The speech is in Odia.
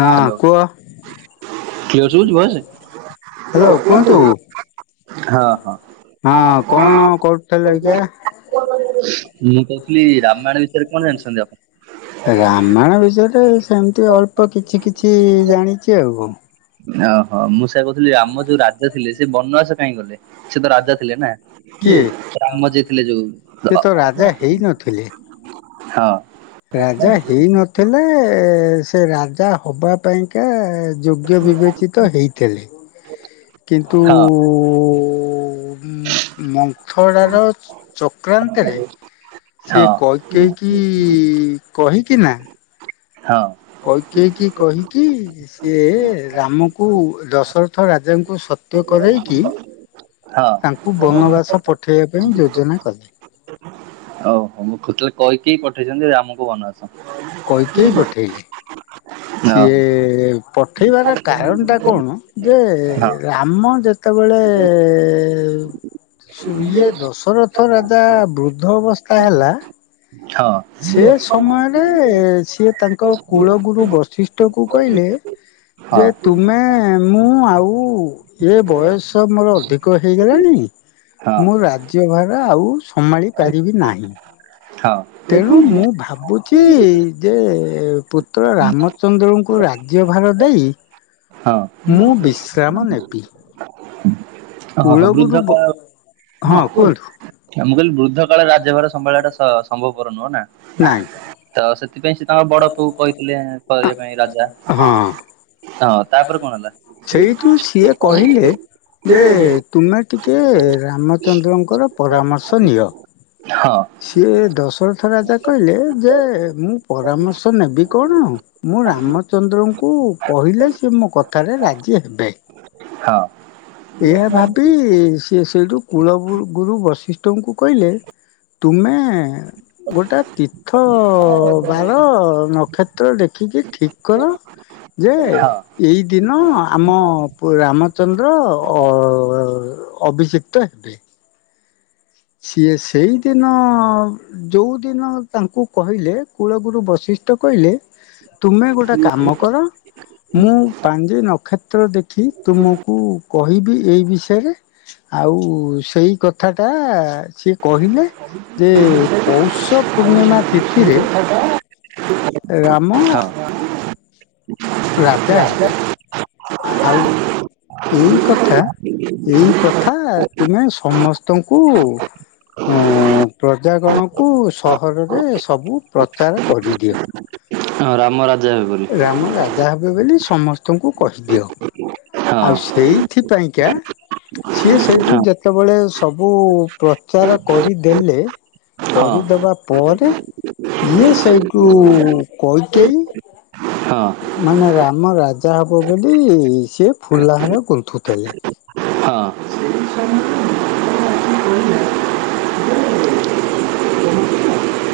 ହଁ ହ୍ୟାଲୋ କୁହ। କ୍ଲିୟର ଶୁଭୁଛି ଭଏସ? ହ୍ୟାଲୋ କୁହନ୍ତୁ। ହଁ ହଁ। ହଁ କଣ କରୁଥିଲେ ଯେ? କ [unintelligible] ଆପଣ? ରାମାୟଣ ବିଷେ ରେ ସେମିତି ଅଳ୍ପ କିଛି କିଛି ଜାଣିଛି ଆଉ କଣ। ଓହୋ ମୁଁ ସେୟା କହୁଥିଲି ରାମ ଯୋଉ ରାଜା ଥିଲେ ସେ ବନବାସ କାହିଁ ଗଲେ ସେ ତ ରାଜା ଥିଲେ ନା? କିଏ ରାମ ଯେ ଥିଲେ ସେ ଯୋଉ ତ ରାଜା ହେଇନଥିଲେ ହଁ ରାଜା ହେଇ ନଥିଲେ ସେ ରାଜା ହବା ପାଇଁକା ଯୋଗ୍ୟ ବିବେଚିତ ହେଇଥିଲେ। କିନ୍ତୁ ହଁ ମନ୍ଥଡା ର ଚକ୍ରାନ୍ତରେ ହଁ ସେ କୈକେୟୀ କି କହିକିନା ହଁ। କୈକେୟୀ କି କହିକି ସିଏ ରାମକୁ ଦଶରଥ ରାଜାଙ୍କୁ ସତ୍ୟ କରେଇକି ହଁ ତାଙ୍କୁ ବନବାସ ପଠେଇବା ପାଇଁ ଯୋଜନା କଲେ। ଓଉ ହୋ ତାହେଲେ କୈକେୟୀ ପଠେଇଛନ୍ତି ରାମକୁ ବନବାସ? କୈକେୟୀ ପଠେଇଲେ। ଓହୋ ସିଏ ପଠେଇବାର କାରଣ ଟା କଣ ଯେ ହଁ ରାମ ଯେ ତେବେଳେ ଇଏ ଦଶରଥ ରାଜା ବୃଦ୍ଧ ଅବସ୍ଥା ହେଲା। ହଁ। ସେ ସମୟରେ ସିଏ ତାଙ୍କ କୁଳ ଗୁରୁ ବଶିଷ୍ଠ କୁ କହିଲେ ଯେ ହଁ ତୁମେ ମୁଁ ଆଉ ଏ ବୟସ ସ ମୋ ଅଧିକ ହୋଇଗଲଣି। ହଁ ମୁଁ ରାଜ୍ୟ ଭାର ଆଉ - - ସମ୍ଭାଳି ପାରିବି ନାହିଁ। ହଁ। ତେଣୁ ମୁଁ ଭାବୁଛି ଯେ ପୁତ୍ର ରାମଚନ୍ଦ୍ରଙ୍କୁ ରା ରାଜ୍ୟ ଭାର ଦେଇ ମୁଁ ବିଶ୍ରାମ ନେବି। ଓ ହ ହୋ କୂଳଗୁରୁ ବୃଦ୍ଧ ବ [unintelligible] ହଁ ମୁଁ କୁହନ୍ତୁ କହିଲି ବୃଦ୍ଧ କାଳେ ରାଜ୍ୟଭାର ସମ୍ଭାଳିବା ଟା ସ ସମ୍ଭବପର ନୁହଁ ନା। ନାଇଁ ତ ସେଥିପାଇଁ ସେ ତାଙ୍କ ବଡ ପୁଅ କହିଥିଲେ କରିବା ପାଇଁ ରାଜା ହଁ। ତାପରେ କଣ ହେଲା? ସେଇଠୁ ସିଏ କହିଲେ ଯେ ତୁମେ ଟିକେ ରାମଚନ୍ଦ୍ରଙ୍କର ପରାମର୍ଶ ନିଅ। ହଁ। ସିଏ ଦଶରଥ ରାଜା କହିଲେ ଯେ, ମୁଁ ପରାମର୍ଶ ନେବି କଣ - - ମୁଁ ରାମଚନ୍ଦ୍ରଙ୍କୁ କହିଲେ ସେ ମୋ କଥାରେ ରାଜି ହେବେ। ହଁ ଏୟା ଭାବି ସିଏ ସେଇଠୁ କୁଳ କୁଳଗୁରୁ ବଶିଷ୍ଠଙ୍କୁ କହିଲେ- - ତୁମେ ଗୋଟା ତୀର୍ଥ ବାର ନକ୍ଷତ୍ର ଦେଖିକି ଠିକ୍ କର ଯେ ହଁ। ଏଇ ଦିନ ଆମ ରାମଚନ୍ଦ୍ର ଅ - - ଅଭିଶିକ୍ତ ହେବେ। ସିଏ ସେଇଦିନ - - ଯେଉଁଦିନ ତାଙ୍କୁ କହିଲେ କୂଳଗୁରୁ ବଶିଷ୍ଠ କହିଲେ ତୁମେ ଗୋଟେ କାମ କର। ମୁଁ ପାଞ୍ଜି ନକ୍ଷତ୍ର ଦେଖି ତୁମକୁ - - କହିବି ଏଇ ବିଷୟରେ ଆଉ ସେଇ କଥା ଟା ସିଏ କହିଲେ ଯେ ପୌଷ ପୂର୍ଣ୍ଣିମା ସେଇ ତିଥିରେ ରାମ ହଁ। ରାଜା ହେବେ। ଆଉ ଏଇ କଥା ଏଇ କଥା ତୁମେ ସମସ୍ତ ତଙ୍କୁ [unintelligible] ଉ ପ୍ରଜାଗଣକୁ ସହରରେ ସବୁ ପ୍ରଚାର କରିଦିଅ। ହଁ ରାମ ରାଜ ରାମ ରାଜା ହେବେ ବୋଲି ସମସ୍ତଙ୍କୁ କହିଦିଅ ହଁ ଆଉ ସେଇ ଏଥିପାଇଁ କା ସିଏ ହଁ ସେଇଠୁ ହଁ। ଯେତେବେଳେ ସବୁ ପ୍ରଚାର କରିଦେଲେ। ହଁ ହଁ। କରିଦବା ପରେ ଇଏ ସେଇ ସେଇଠୁ କକେଇ ମାନେ ରାମ ରାଜା ହବ ବୋଲି ସେି ଫୁଲାହାର ଗୁନ୍ତୁଥିଲେ। ସମୟରେ